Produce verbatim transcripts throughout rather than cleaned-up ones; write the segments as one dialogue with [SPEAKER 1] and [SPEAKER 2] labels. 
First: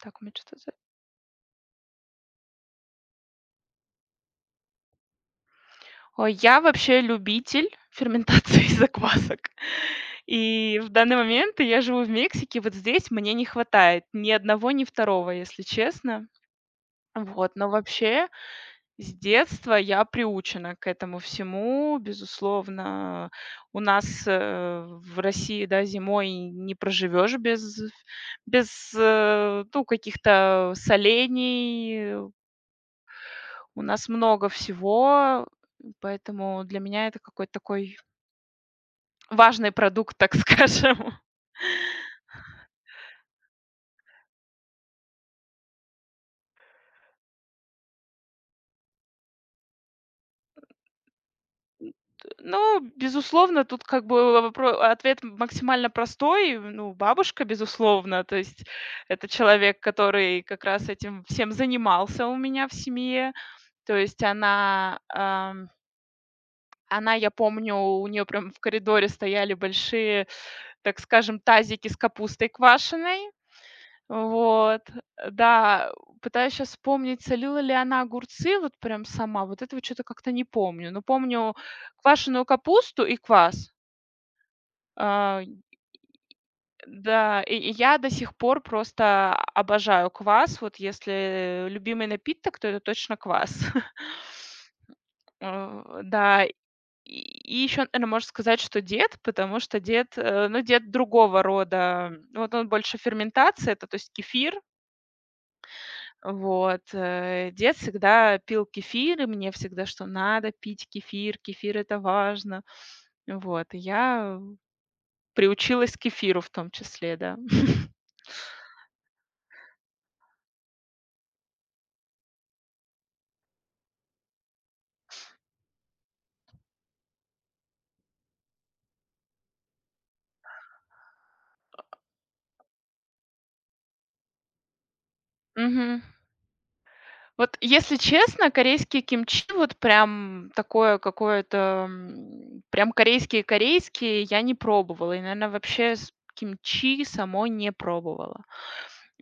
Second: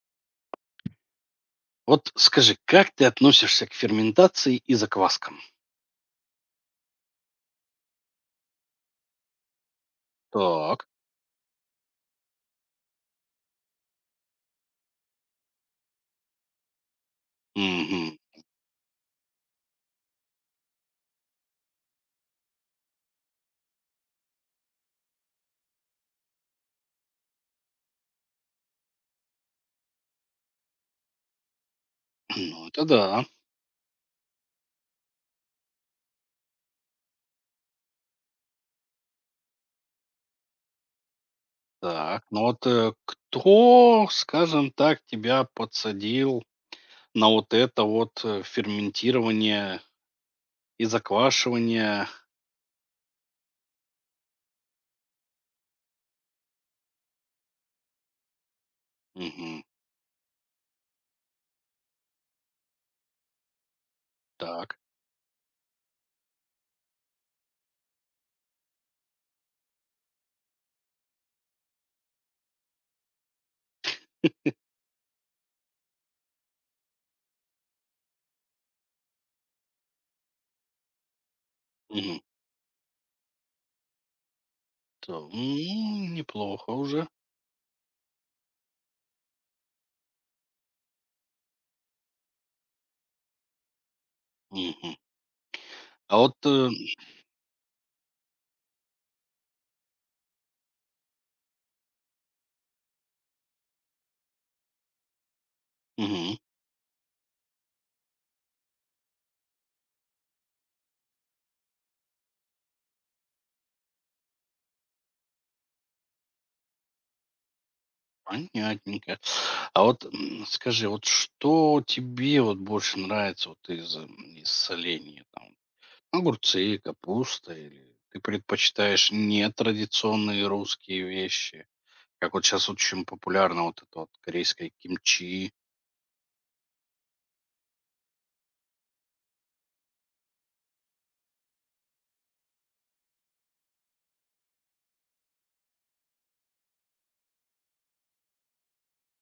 [SPEAKER 1] Так, у меня что-то за...
[SPEAKER 2] Вот скажи, как ты относишься к ферментации и закваскам?
[SPEAKER 1] Ой, я вообще любитель ферментации заквасок. И
[SPEAKER 2] Так.
[SPEAKER 1] в данный момент я живу в Мексике. Вот здесь мне не хватает ни одного, ни второго, если честно. Вот, но
[SPEAKER 2] Мгм.
[SPEAKER 1] вообще с детства я приучена к этому всему. Безусловно, у нас, э, в России, да, зимой не проживешь без без, э, ну, каких-то солений.
[SPEAKER 2] Ну, это да.
[SPEAKER 1] У нас много всего, поэтому для меня это какой-то такой важный продукт, так скажем.
[SPEAKER 2] Так, ну вот э, кто, скажем так, тебя подсадил на вот это вот э, ферментирование и заквашивание?
[SPEAKER 1] Ну, безусловно, тут как бы вопро ответ максимально простой. Ну, бабушка, безусловно, то есть это
[SPEAKER 2] Мгм.
[SPEAKER 1] человек, который как раз этим всем занимался у меня в семье. То есть
[SPEAKER 2] Так.
[SPEAKER 1] она, ам, она, я помню, у нее прям в коридоре стояли большие, так скажем, тазики с капустой квашеной. Вот, да, пытаюсь сейчас вспомнить, солила ли она огурцы вот прям сама. Вот этого что то как-то не помню. Но помню
[SPEAKER 2] Мгм.
[SPEAKER 1] квашеную капусту и квас.
[SPEAKER 2] Та-
[SPEAKER 1] А,
[SPEAKER 2] м, неплохо уже.
[SPEAKER 1] да, и и я до сих пор просто обожаю квас. Вот если любимый напиток, то это точно квас.
[SPEAKER 2] Мгм.
[SPEAKER 1] Э,
[SPEAKER 2] А вот
[SPEAKER 1] да, и
[SPEAKER 2] э,
[SPEAKER 1] еще, наверно, можно сказать, что дед, потому что дед, э, ну, дед другого рода. Вот он больше ферментация, это, то есть кефир.
[SPEAKER 2] Мгм,
[SPEAKER 1] Вот, э, дед всегда пил кефир, и мне всегда, что надо пить кефир, кефир — это важно. Вот, и я приучилась к кефиру в том числе, да.
[SPEAKER 2] понятненько. А вот м, скажи, вот что тебе вот больше нравится вот из, м, из соленья? Огурцы, капуста или ты предпочитаешь нетрадиционные русские вещи? Как вот сейчас очень популярно вот это вот корейское кимчи.
[SPEAKER 1] Мгм. Вот, если честно, корейские кимчи, вот прям такое какое-то, м, прям корейские-корейские я не пробовала. И, наверное, вообще с кимчи само не пробовала.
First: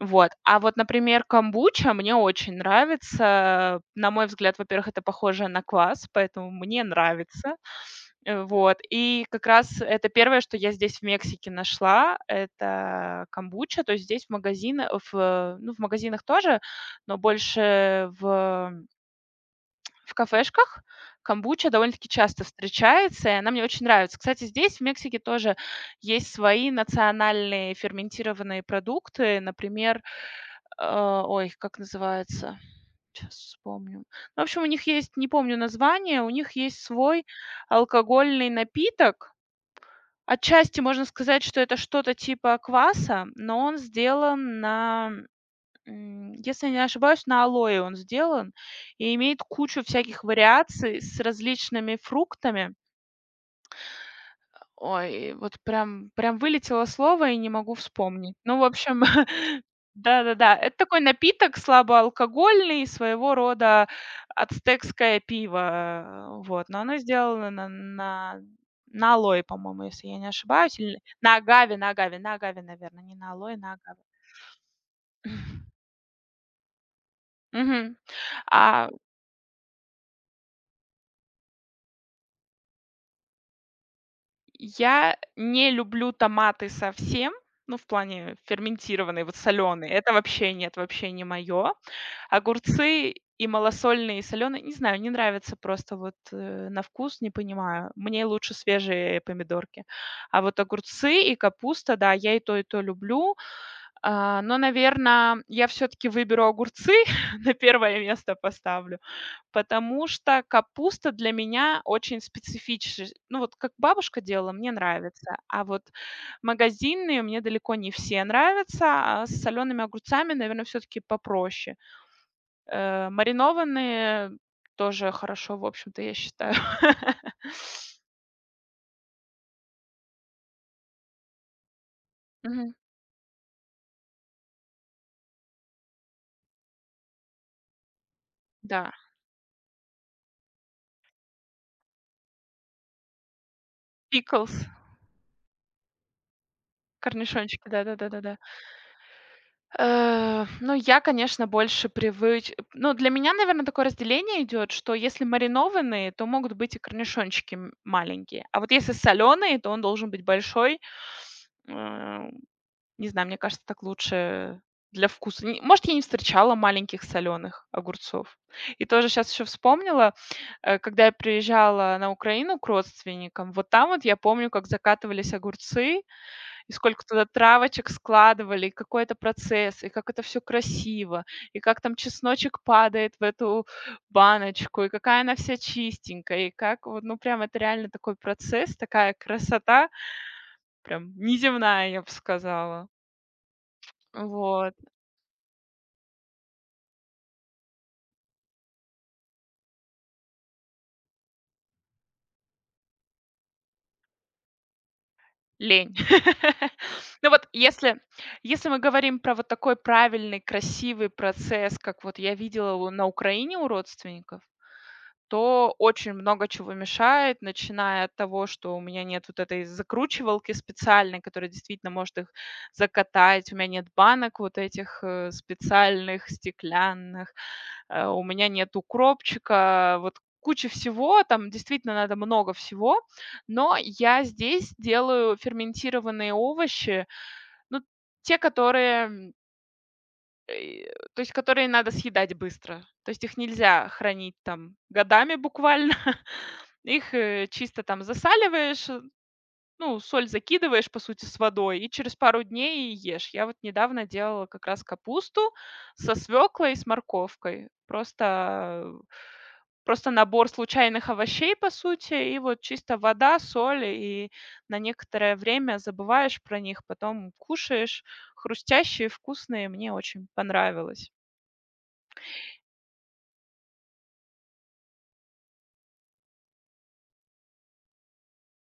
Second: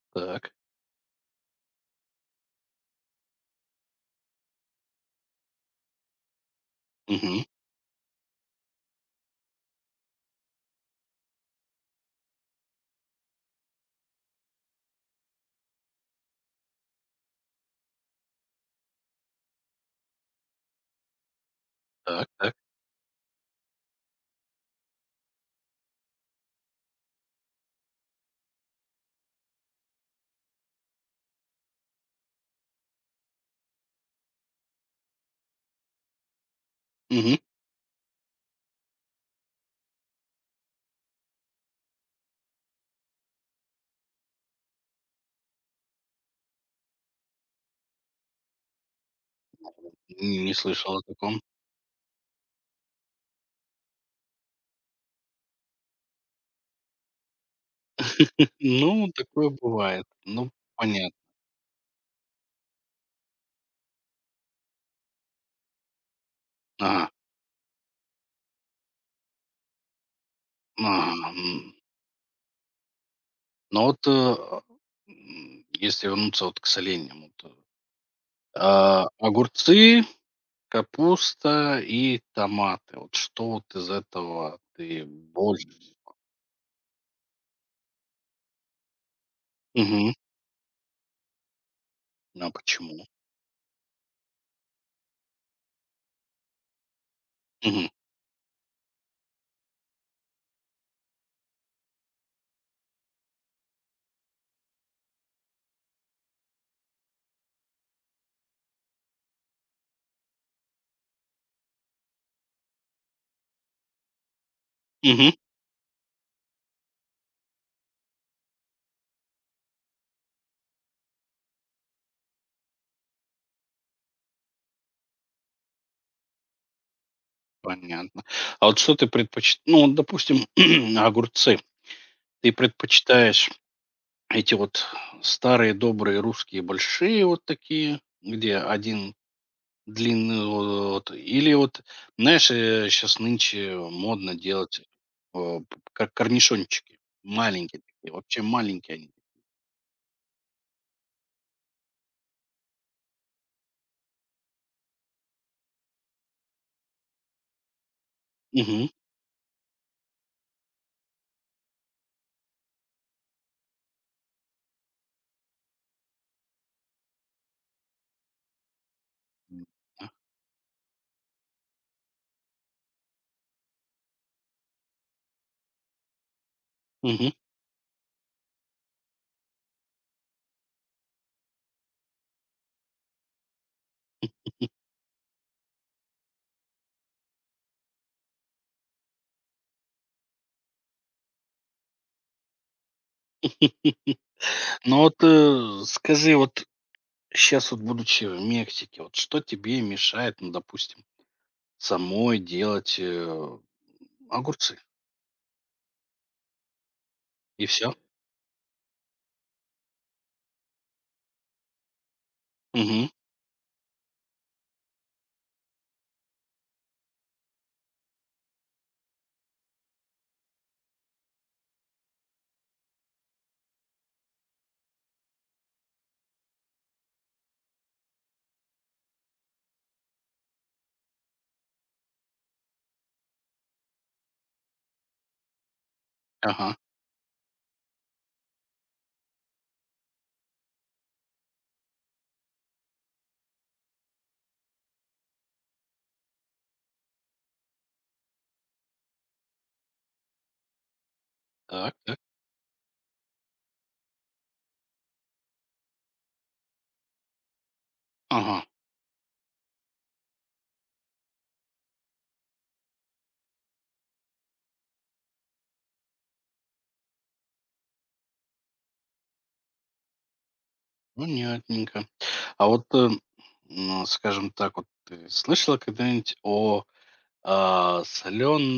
[SPEAKER 1] Вот.
[SPEAKER 2] Так,
[SPEAKER 1] А вот, например, камбуча мне очень нравится. На мой взгляд, во-первых, это похоже на квас, поэтому мне
[SPEAKER 2] мгм,
[SPEAKER 1] нравится. Э, вот. И как раз это первое, что я здесь в Мексике нашла — это камбуча. То есть здесь в магазина в, э, ну, в магазинах тоже, но больше в в кафешках камбуча довольно-таки
[SPEAKER 2] так,
[SPEAKER 1] часто
[SPEAKER 2] так,
[SPEAKER 1] встречается, и она мне очень нравится. Кстати, здесь, в Мексике, тоже есть свои национальные ферментированные продукты. Например, э, ой, как называется? Сейчас вспомню. Ну, в общем, у них есть, не помню название, у них есть свой
[SPEAKER 2] мгм.
[SPEAKER 1] алкогольный напиток. Отчасти можно сказать, что это что-то типа кваса, но он сделан на... М, если я не ошибаюсь, на алоэ он сделан и имеет кучу всяких
[SPEAKER 2] Н- Не слышал
[SPEAKER 1] вариаций
[SPEAKER 2] о
[SPEAKER 1] с
[SPEAKER 2] таком.
[SPEAKER 1] различными фруктами. Ой, вот прям прям вылетело слово и не могу вспомнить. Ну, в
[SPEAKER 2] Ну,
[SPEAKER 1] общем,
[SPEAKER 2] такое бывает. Ну,
[SPEAKER 1] да-да-да, это такой
[SPEAKER 2] понятно.
[SPEAKER 1] напиток слабоалкогольный, своего рода ацтекское пиво, э, вот. Но оно
[SPEAKER 2] Ага,
[SPEAKER 1] сделано на на на алоэ, по-моему, если я не ошибаюсь, или
[SPEAKER 2] ага,
[SPEAKER 1] на
[SPEAKER 2] м.
[SPEAKER 1] агаве на агаве на агаве, наверное, не на алоэ, на
[SPEAKER 2] Но
[SPEAKER 1] агаве.
[SPEAKER 2] вот э, м, если вернуться вот к соленьям, вот, э,
[SPEAKER 1] Мгм. А,
[SPEAKER 2] а, огурцы, капуста и томаты. Вот что вот из этого ты
[SPEAKER 1] я
[SPEAKER 2] больше.
[SPEAKER 1] не люблю томаты совсем, ну, в плане ферментированные, вот соленые.
[SPEAKER 2] Мгм.
[SPEAKER 1] Это вообще нет, вообще не мое.
[SPEAKER 2] Ну, а почему?
[SPEAKER 1] Огурцы и малосольные, и солёные, не знаю, не нравится просто вот, э, на вкус, не
[SPEAKER 2] Мгм.
[SPEAKER 1] понимаю. Мне лучше свежие помидорки. А вот огурцы и капуста, да, я и то, и то люблю. А, но, наверное, я все таки выберу огурцы, на первое место поставлю. Потому что капуста для меня очень специфичес ну, вот как бабушка делала, мне
[SPEAKER 2] Мгм.
[SPEAKER 1] нравится, а вот магазинные мне далеко не все нравятся, а с солеными огурцами, наверное, все таки попроще. Э, маринованные тоже хорошо, в общем-то, я считаю.
[SPEAKER 2] Понятно. А вот что ты предпоч ну, вот, допустим, огурцы. Ты
[SPEAKER 1] Мгм.
[SPEAKER 2] предпочитаешь эти вот старые добрые русские большие вот такие, где
[SPEAKER 1] Да.
[SPEAKER 2] один длинный вот, или вот, знаешь, сейчас нынче модно
[SPEAKER 1] Пиклс,
[SPEAKER 2] делать, э, п корнишончики.
[SPEAKER 1] корнишончики,
[SPEAKER 2] Маленькие такие,
[SPEAKER 1] да-да-да-да-да.
[SPEAKER 2] вообще маленькие они.
[SPEAKER 1] Э, ну, я, конечно, больше привыч ну, для меня, наверное, такое разделение идет, что если маринованные, то могут быть и корнишончики м маленькие, а вот
[SPEAKER 2] Мгм.
[SPEAKER 1] если соленые, то он должен быть большой. Э, Не знаю, мне кажется, так лучше для вкуса. Н Может, я не встречала маленьких соленых огурцов. И тоже сейчас еще
[SPEAKER 2] М, да.
[SPEAKER 1] вспомнила, э, когда я приезжала на Украину к родственникам, вот там вот я помню, как закатывались огурцы. И сколько туда
[SPEAKER 2] Мгм.
[SPEAKER 1] травочек складывали, и какой это процесс, и как это все красиво, и как там чесночек падает в эту баночку, и какая она вся чистенькая, и как вот, ну, прям это реально такой процесс, такая красота, прям неземная, я бы сказала. Вот.
[SPEAKER 2] Ну вот, э, скажи, вот сейчас вот будучи в Мексике, вот что тебе мешает, ну, допустим, самой делать, э, огурцы?
[SPEAKER 1] Лень. Ну вот
[SPEAKER 2] И все?
[SPEAKER 1] если если мы говорим про вот такой правильный, красивый процесс, как вот я видела у на
[SPEAKER 2] Мгм.
[SPEAKER 1] Украине у родственников, то очень много чего мешает, начиная от того, что у меня нет вот этой закручивалки специальной, которая действительно может их закатать, у меня нет банок вот этих э, специальных, стеклянных, э, у меня нет укропчика, вот куча всего, там действительно надо много всего, но я здесь делаю ферментированные
[SPEAKER 2] Ага.
[SPEAKER 1] овощи, ну, те, которые... Э, То есть которые надо съедать быстро. То есть их нельзя хранить там годами буквально. Их, э, чисто там засаливаешь, ну, соль закидываешь, по сути, с водой и
[SPEAKER 2] Так,
[SPEAKER 1] через
[SPEAKER 2] так.
[SPEAKER 1] пару дней ешь. Я вот недавно делала как раз капусту со свеклой и с морковкой.
[SPEAKER 2] Ага.
[SPEAKER 1] Просто, просто набор случайных овощей, по сути, и вот чисто вода, соль, и на некоторое время забываешь про них, потом кушаешь. Хрустящие, вкусные, мне очень понравилось.
[SPEAKER 2] Понятненько. А вот, э, ну, скажем так, вот ты слышала когда-нибудь о соленом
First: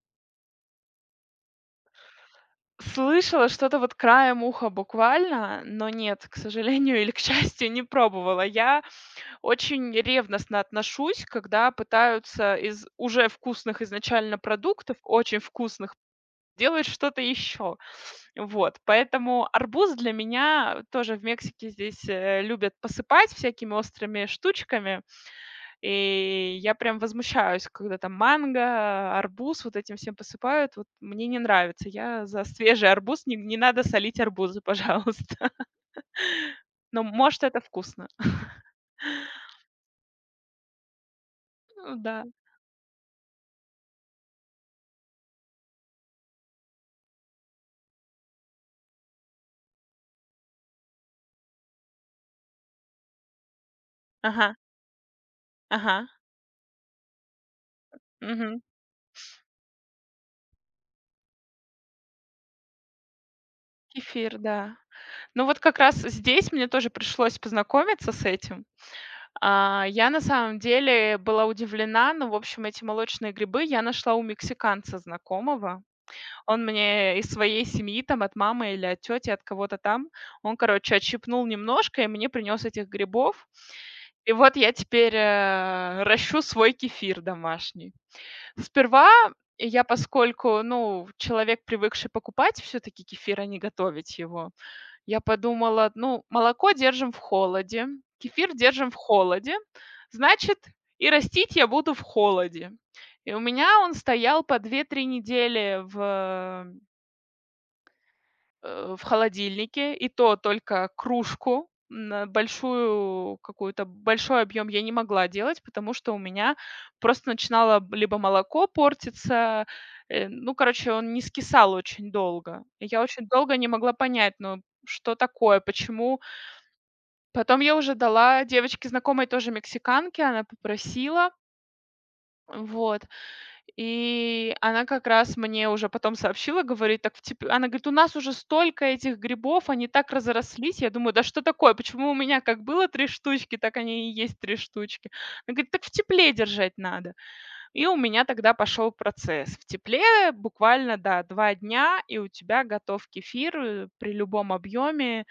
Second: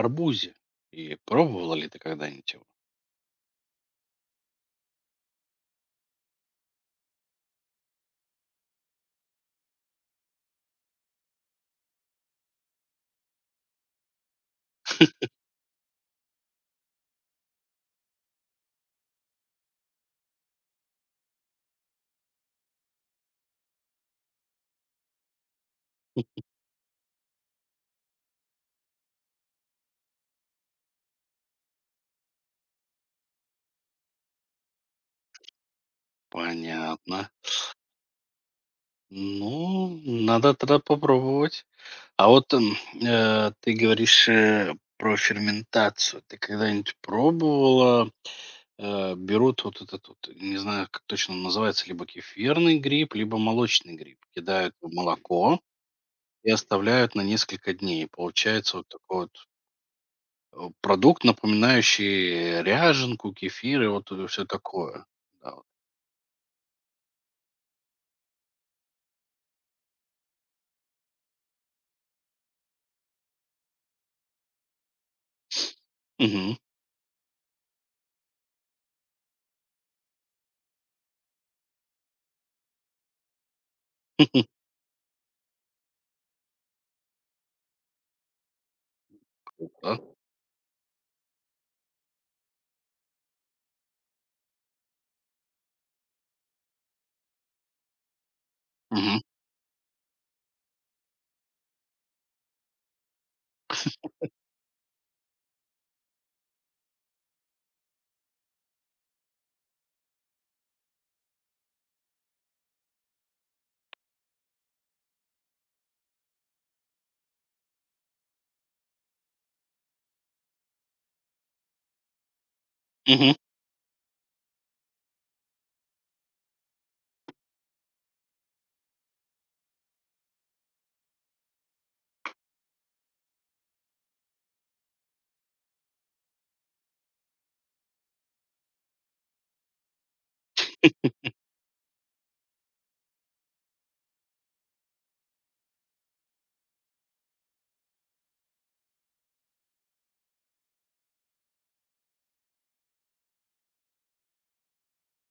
[SPEAKER 2] арбузе? И пробовала ли ты когда-нибудь его?
[SPEAKER 1] Слышала что-то вот краем уха буквально, но нет, к сожалению или к счастью, не пробовала. Я очень ревностно отношусь, когда пытаются из уже вкусных изначально продуктов, очень вкусных, делать что-то еще. Вот, поэтому арбуз для меня тоже в Мексике здесь, э, любят посыпать всякими острыми штучками, и я прям возмущаюсь, когда там манго, арбуз вот этим всем посыпают. Вот мне не нравится. Я за свежий арбуз. Не не надо солить арбузы, пожалуйста. Но,
[SPEAKER 2] Понятно.
[SPEAKER 1] может, это вкусно.
[SPEAKER 2] Ну, надо тогда попробовать.
[SPEAKER 1] Ну да.
[SPEAKER 2] А вот, м, э, ты говоришь, э, про ферментацию. Ты когда-нибудь пробовала, э, берут вот этот вот, не знаю, как точно он называется, либо кефирный гриб, либо молочный гриб,
[SPEAKER 1] Ага,
[SPEAKER 2] кидают в молоко
[SPEAKER 1] ага.
[SPEAKER 2] и оставляют на несколько дней.
[SPEAKER 1] Мгм.
[SPEAKER 2] Получается вот такой вот, э, продукт, напоминающий ряженку, кефир и вот
[SPEAKER 1] Кефир,
[SPEAKER 2] все
[SPEAKER 1] да.
[SPEAKER 2] такое.
[SPEAKER 1] Ну,
[SPEAKER 2] Да
[SPEAKER 1] вот
[SPEAKER 2] вот.
[SPEAKER 1] как раз здесь мне тоже пришлось познакомиться с этим. А, я на самом деле была удивлена, но, в общем, эти молочные грибы я нашла у мексиканца знакомого.
[SPEAKER 2] Мгм.
[SPEAKER 1] Он мне из своей семьи, там, от мамы или от тети, от кого-то там, он, короче, отщипнул немножко и мне принес этих грибов. И вот я теперь, э, ращу свой кефир домашний. Сперва я,
[SPEAKER 2] Круто.
[SPEAKER 1] поскольку, ну, человек, привыкший покупать все-таки кефир, а не готовить его, я подумала: «Ну, молоко держим в холоде, кефир держим в
[SPEAKER 2] Мгм.
[SPEAKER 1] холоде, значит, и растить я буду в холоде». И у меня он стоял по две-три недели в, э, в холодильнике, и то только кружку, на большую какую-то, большой объем я не могла делать, потому что у меня просто начинало б либо молоко портиться, э, ну, короче, он не скисал очень долго. И я очень
[SPEAKER 2] Мгм.
[SPEAKER 1] долго не могла понять, ну, что такое, почему... Потом я уже дала девочке знакомой, тоже мексиканке, она попросила, вот. И она как раз мне уже потом сообщила, говорит, так в теп она говорит: «У нас уже столько этих грибов, они так разрослись». Я думаю: «Да что такое? Почему у меня как было три штучки, так они и есть три штучки». Она говорит: «Так в тепле держать надо». И у меня тогда пошел процесс. В тепле буквально, да, два дня, и у тебя готов кефир, э, при любом объеме.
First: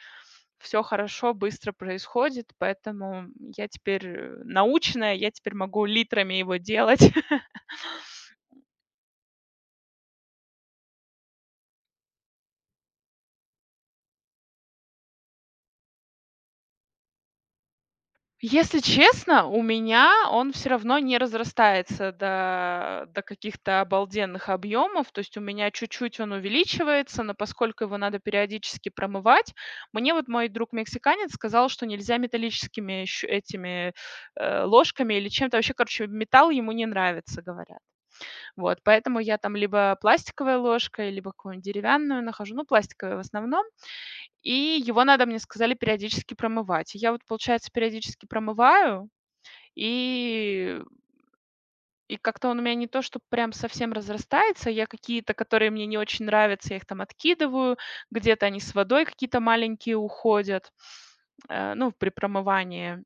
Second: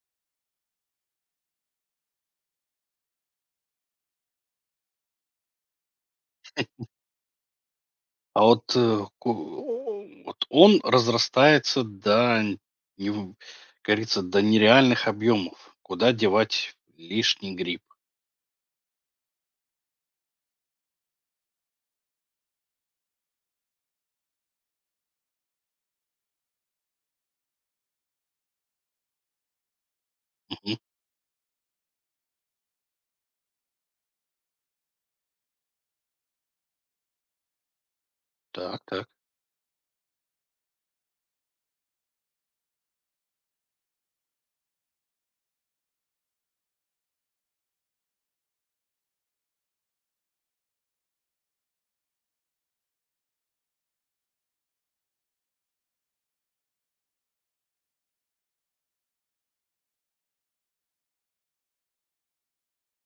[SPEAKER 1] Все хорошо, быстро происходит, поэтому я теперь, э, научная, я теперь могу литрами его делать.
[SPEAKER 2] А вот, э, ку э, вот он разрастается до нев как говорится, до нереальных объемов. Куда девать лишний гриб?
[SPEAKER 1] Если честно, у меня он все равно не разрастается до до каких-то обалденных объемов. То есть у меня чуть-чуть он увеличивается, но поскольку его надо периодически промывать, мне вот мой
[SPEAKER 2] Мгм.
[SPEAKER 1] друг-мексиканец сказал, что нельзя металлическими щу этими, э, ложками или чем-то. Вообще, короче, металл ему не нравится, говорят. Вот,
[SPEAKER 2] Так, так.
[SPEAKER 1] поэтому я там либо пластиковой ложкой, либо какую-нибудь деревянную нахожу, ну, пластиковую в основном. И его надо, мне сказали, периодически промывать. И я вот, получается, периодически промываю, и и как-то он у меня не то, что прям совсем разрастается. Я какие-то, которые мне не очень нравятся, я их там откидываю. Где-то они с водой какие-то маленькие уходят, э, ну, при промывании.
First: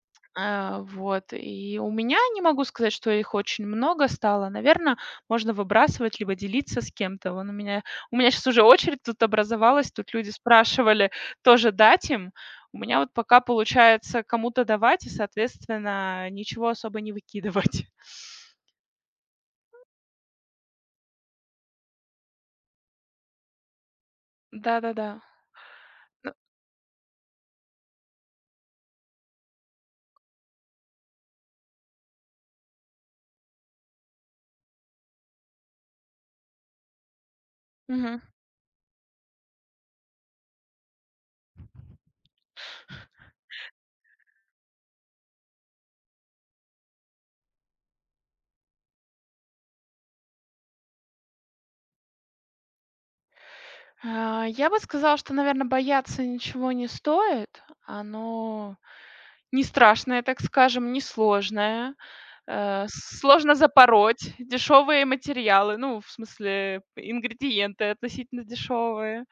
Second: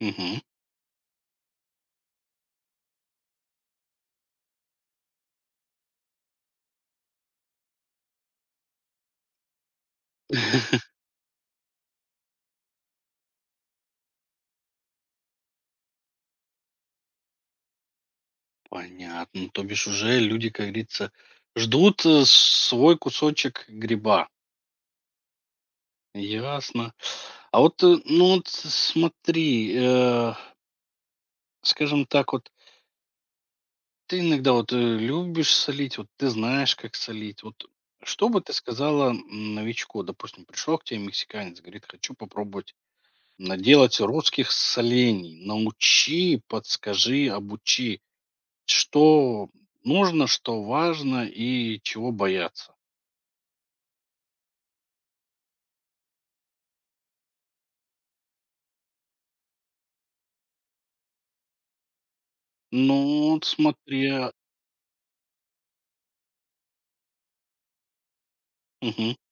[SPEAKER 2] Мгм.
[SPEAKER 1] А, вот, и у меня, не могу сказать, что их очень много стало. Наверное, можно выбрасывать либо делиться с кем-то. Вон у меня у меня сейчас уже очередь тут образовалась, тут люди спрашивали тоже дать им. У меня вот пока получается кому-то давать и, соответственно, ничего особо не выкидывать.
[SPEAKER 2] Понятно. То бишь уже люди, как говорится, ждут, э, свой кусочек гриба.
[SPEAKER 1] Да-да-да.
[SPEAKER 2] Ясно. А вот, э, ну вот с смотри, э, скажем так вот. Ты иногда вот э, любишь солить, вот ты знаешь, как солить. Вот
[SPEAKER 1] Ну, мгм.
[SPEAKER 2] что бы ты сказала м, новичку? Допустим, пришел к тебе мексиканец, говорит, хочу попробовать наделать русских солений. Научи, подскажи, обучи, что нужно, что важно и чего бояться.
[SPEAKER 1] А, я бы сказала, что, наверное, бояться ничего не стоит. Оно... не страшное, так скажем, не сложное. Э,
[SPEAKER 2] Ну, вот
[SPEAKER 1] сложно
[SPEAKER 2] смотря.
[SPEAKER 1] запороть. Дешевые материалы, ну, в смысле, ингредиенты относительно
[SPEAKER 2] Мгм.
[SPEAKER 1] дешевые.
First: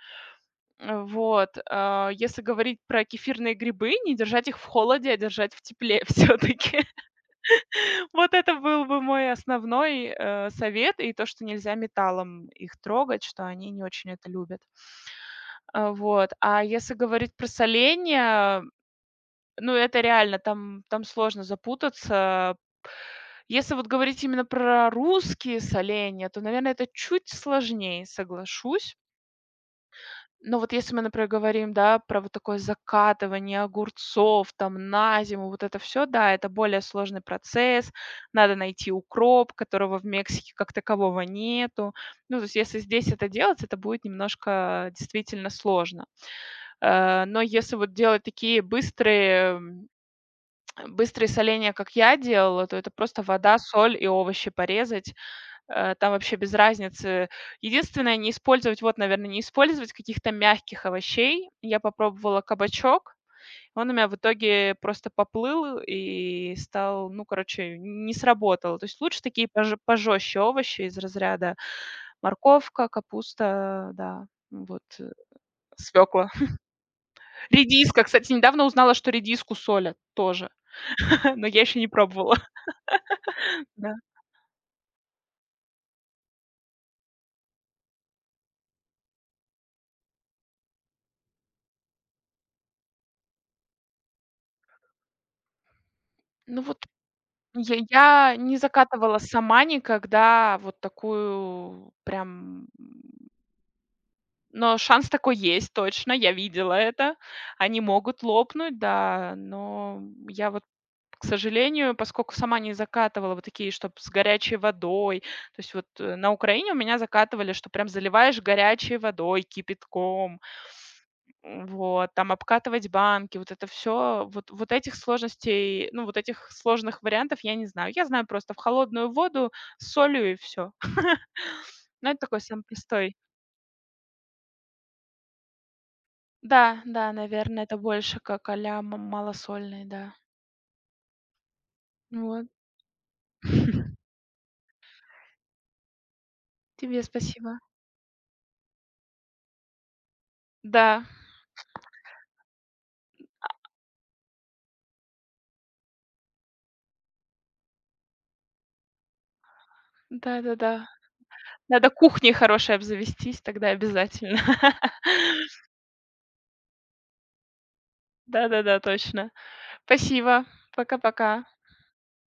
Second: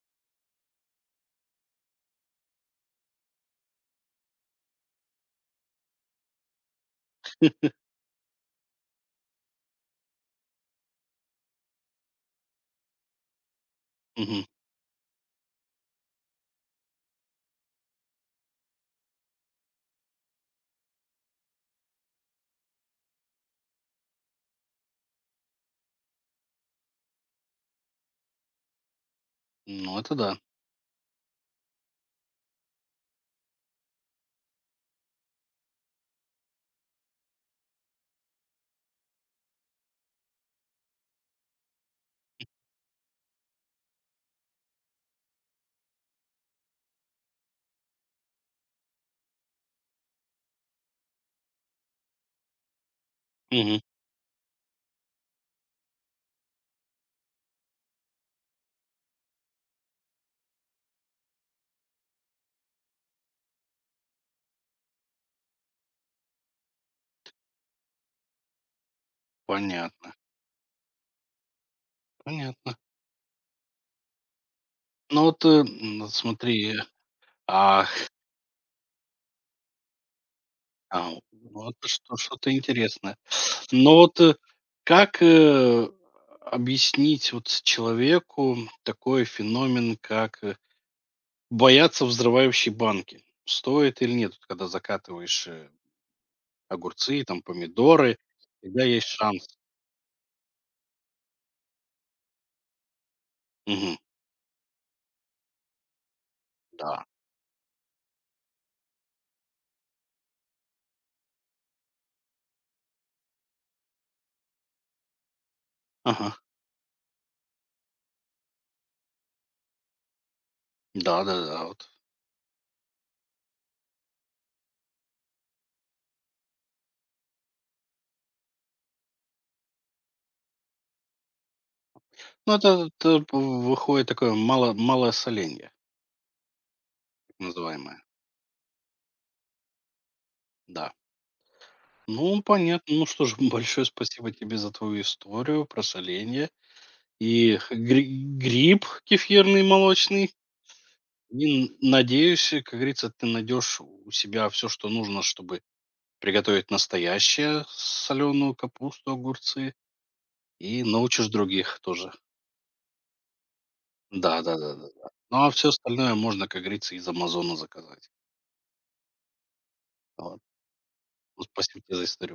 [SPEAKER 1] Э, вот. А, если говорить про кефирные грибы, не держать их в холоде, а держать в тепле, все таки. Вот это был бы мой основной, э, совет. И то, что нельзя металлом их трогать, что они не очень это
[SPEAKER 2] Мгм.
[SPEAKER 1] любят. А, вот. А если говорить про соление, ну, это реально, там там сложно запутаться. Если вот говорить именно про русские соленья, то, наверное, это чуть сложнее, соглашусь.
[SPEAKER 2] Ну, это да.
[SPEAKER 1] Но вот если мы, например, говорим, да, про вот такое закатывание огурцов там на зиму, вот это все, да, это более сложный процесс. Надо найти укроп, которого в Мексике как такового нету. Ну, то есть если здесь это делать, это будет немножко, а, действительно, сложно. Э, но если вот делать такие быстрые... Э, быстрые соленья, как я делала, то это просто вода,
[SPEAKER 2] Мгм.
[SPEAKER 1] соль и овощи порезать. Э, там вообще без разницы. Единственное, не использовать, вот, наверное, не использовать каких-то мягких овощей. Я попробовала кабачок, он у меня в итоге просто поплыл и стал, ну, короче, не сработал. То есть лучше такие пож
[SPEAKER 2] Понятно,
[SPEAKER 1] пожестче овощи из разряда:
[SPEAKER 2] понятно.
[SPEAKER 1] морковка, капуста, да, ну вот, э,
[SPEAKER 2] Ну вот э, м, вот
[SPEAKER 1] свекла.
[SPEAKER 2] смотри, а
[SPEAKER 1] Редиска, кстати, недавно узнала, что редиску солят тоже,
[SPEAKER 2] А,
[SPEAKER 1] но я
[SPEAKER 2] ну,
[SPEAKER 1] еще не
[SPEAKER 2] это что
[SPEAKER 1] пробовала.
[SPEAKER 2] что-то интересное.
[SPEAKER 1] Да.
[SPEAKER 2] Но вот, э, как, э, объяснить вот человеку такой феномен, как, э, бояться взрывающей банки? Стоит или нет, вот когда закатываешь, э,
[SPEAKER 1] Ну вот...
[SPEAKER 2] огурцы, там,
[SPEAKER 1] Я
[SPEAKER 2] помидоры,
[SPEAKER 1] я не
[SPEAKER 2] всегда есть
[SPEAKER 1] закатывала
[SPEAKER 2] шанс.
[SPEAKER 1] сама никогда вот такую прям,
[SPEAKER 2] Мгм.
[SPEAKER 1] но шанс такой есть точно, я видела
[SPEAKER 2] Да.
[SPEAKER 1] это. Они могут лопнуть, да, но я вот, к сожалению, поскольку сама не закатывала вот такие, чтобы с горячей водой. То есть вот, э, на
[SPEAKER 2] Ага.
[SPEAKER 1] Украине у меня закатывали, что прям заливаешь горячей водой, кипятком.
[SPEAKER 2] Да-да-да,
[SPEAKER 1] М,
[SPEAKER 2] вот.
[SPEAKER 1] вот, там обкатывать банки, вот это все. Вот вот этих сложностей, ну, вот этих сложных вариантов я не знаю. Я знаю просто в холодную воду с солью, и все. Но это такой
[SPEAKER 2] Ну,
[SPEAKER 1] самый
[SPEAKER 2] это это
[SPEAKER 1] простой...
[SPEAKER 2] п выходит такое мало малое соленье,
[SPEAKER 1] Да, да,
[SPEAKER 2] так
[SPEAKER 1] наверное, это
[SPEAKER 2] называемое.
[SPEAKER 1] больше как а-ля м малосольный, да.
[SPEAKER 2] Да. Ну,
[SPEAKER 1] Вот.
[SPEAKER 2] понятно. Ну что ж, большое спасибо тебе за твою историю про соленье.
[SPEAKER 1] Тебе
[SPEAKER 2] И
[SPEAKER 1] спасибо.
[SPEAKER 2] гри гриб кефирный молочный.
[SPEAKER 1] Да,
[SPEAKER 2] И н надеюсь, э, как говорится, ты найдешь у себя все, что нужно, чтобы приготовить настоящее, соленую капусту, огурцы, и
[SPEAKER 1] да-да-да.
[SPEAKER 2] научишь других
[SPEAKER 1] Надо
[SPEAKER 2] тоже.
[SPEAKER 1] кухней хорошей обзавестись, тогда обязательно.
[SPEAKER 2] Да, да-да-да-да. Ну, а все остальное можно, как говорится, из «Амазона» заказать.
[SPEAKER 1] Да-да-да, точно.
[SPEAKER 2] Вот.
[SPEAKER 1] Спасибо.
[SPEAKER 2] Ну,
[SPEAKER 1] Пока-пока.
[SPEAKER 2] спасибо тебе за историю.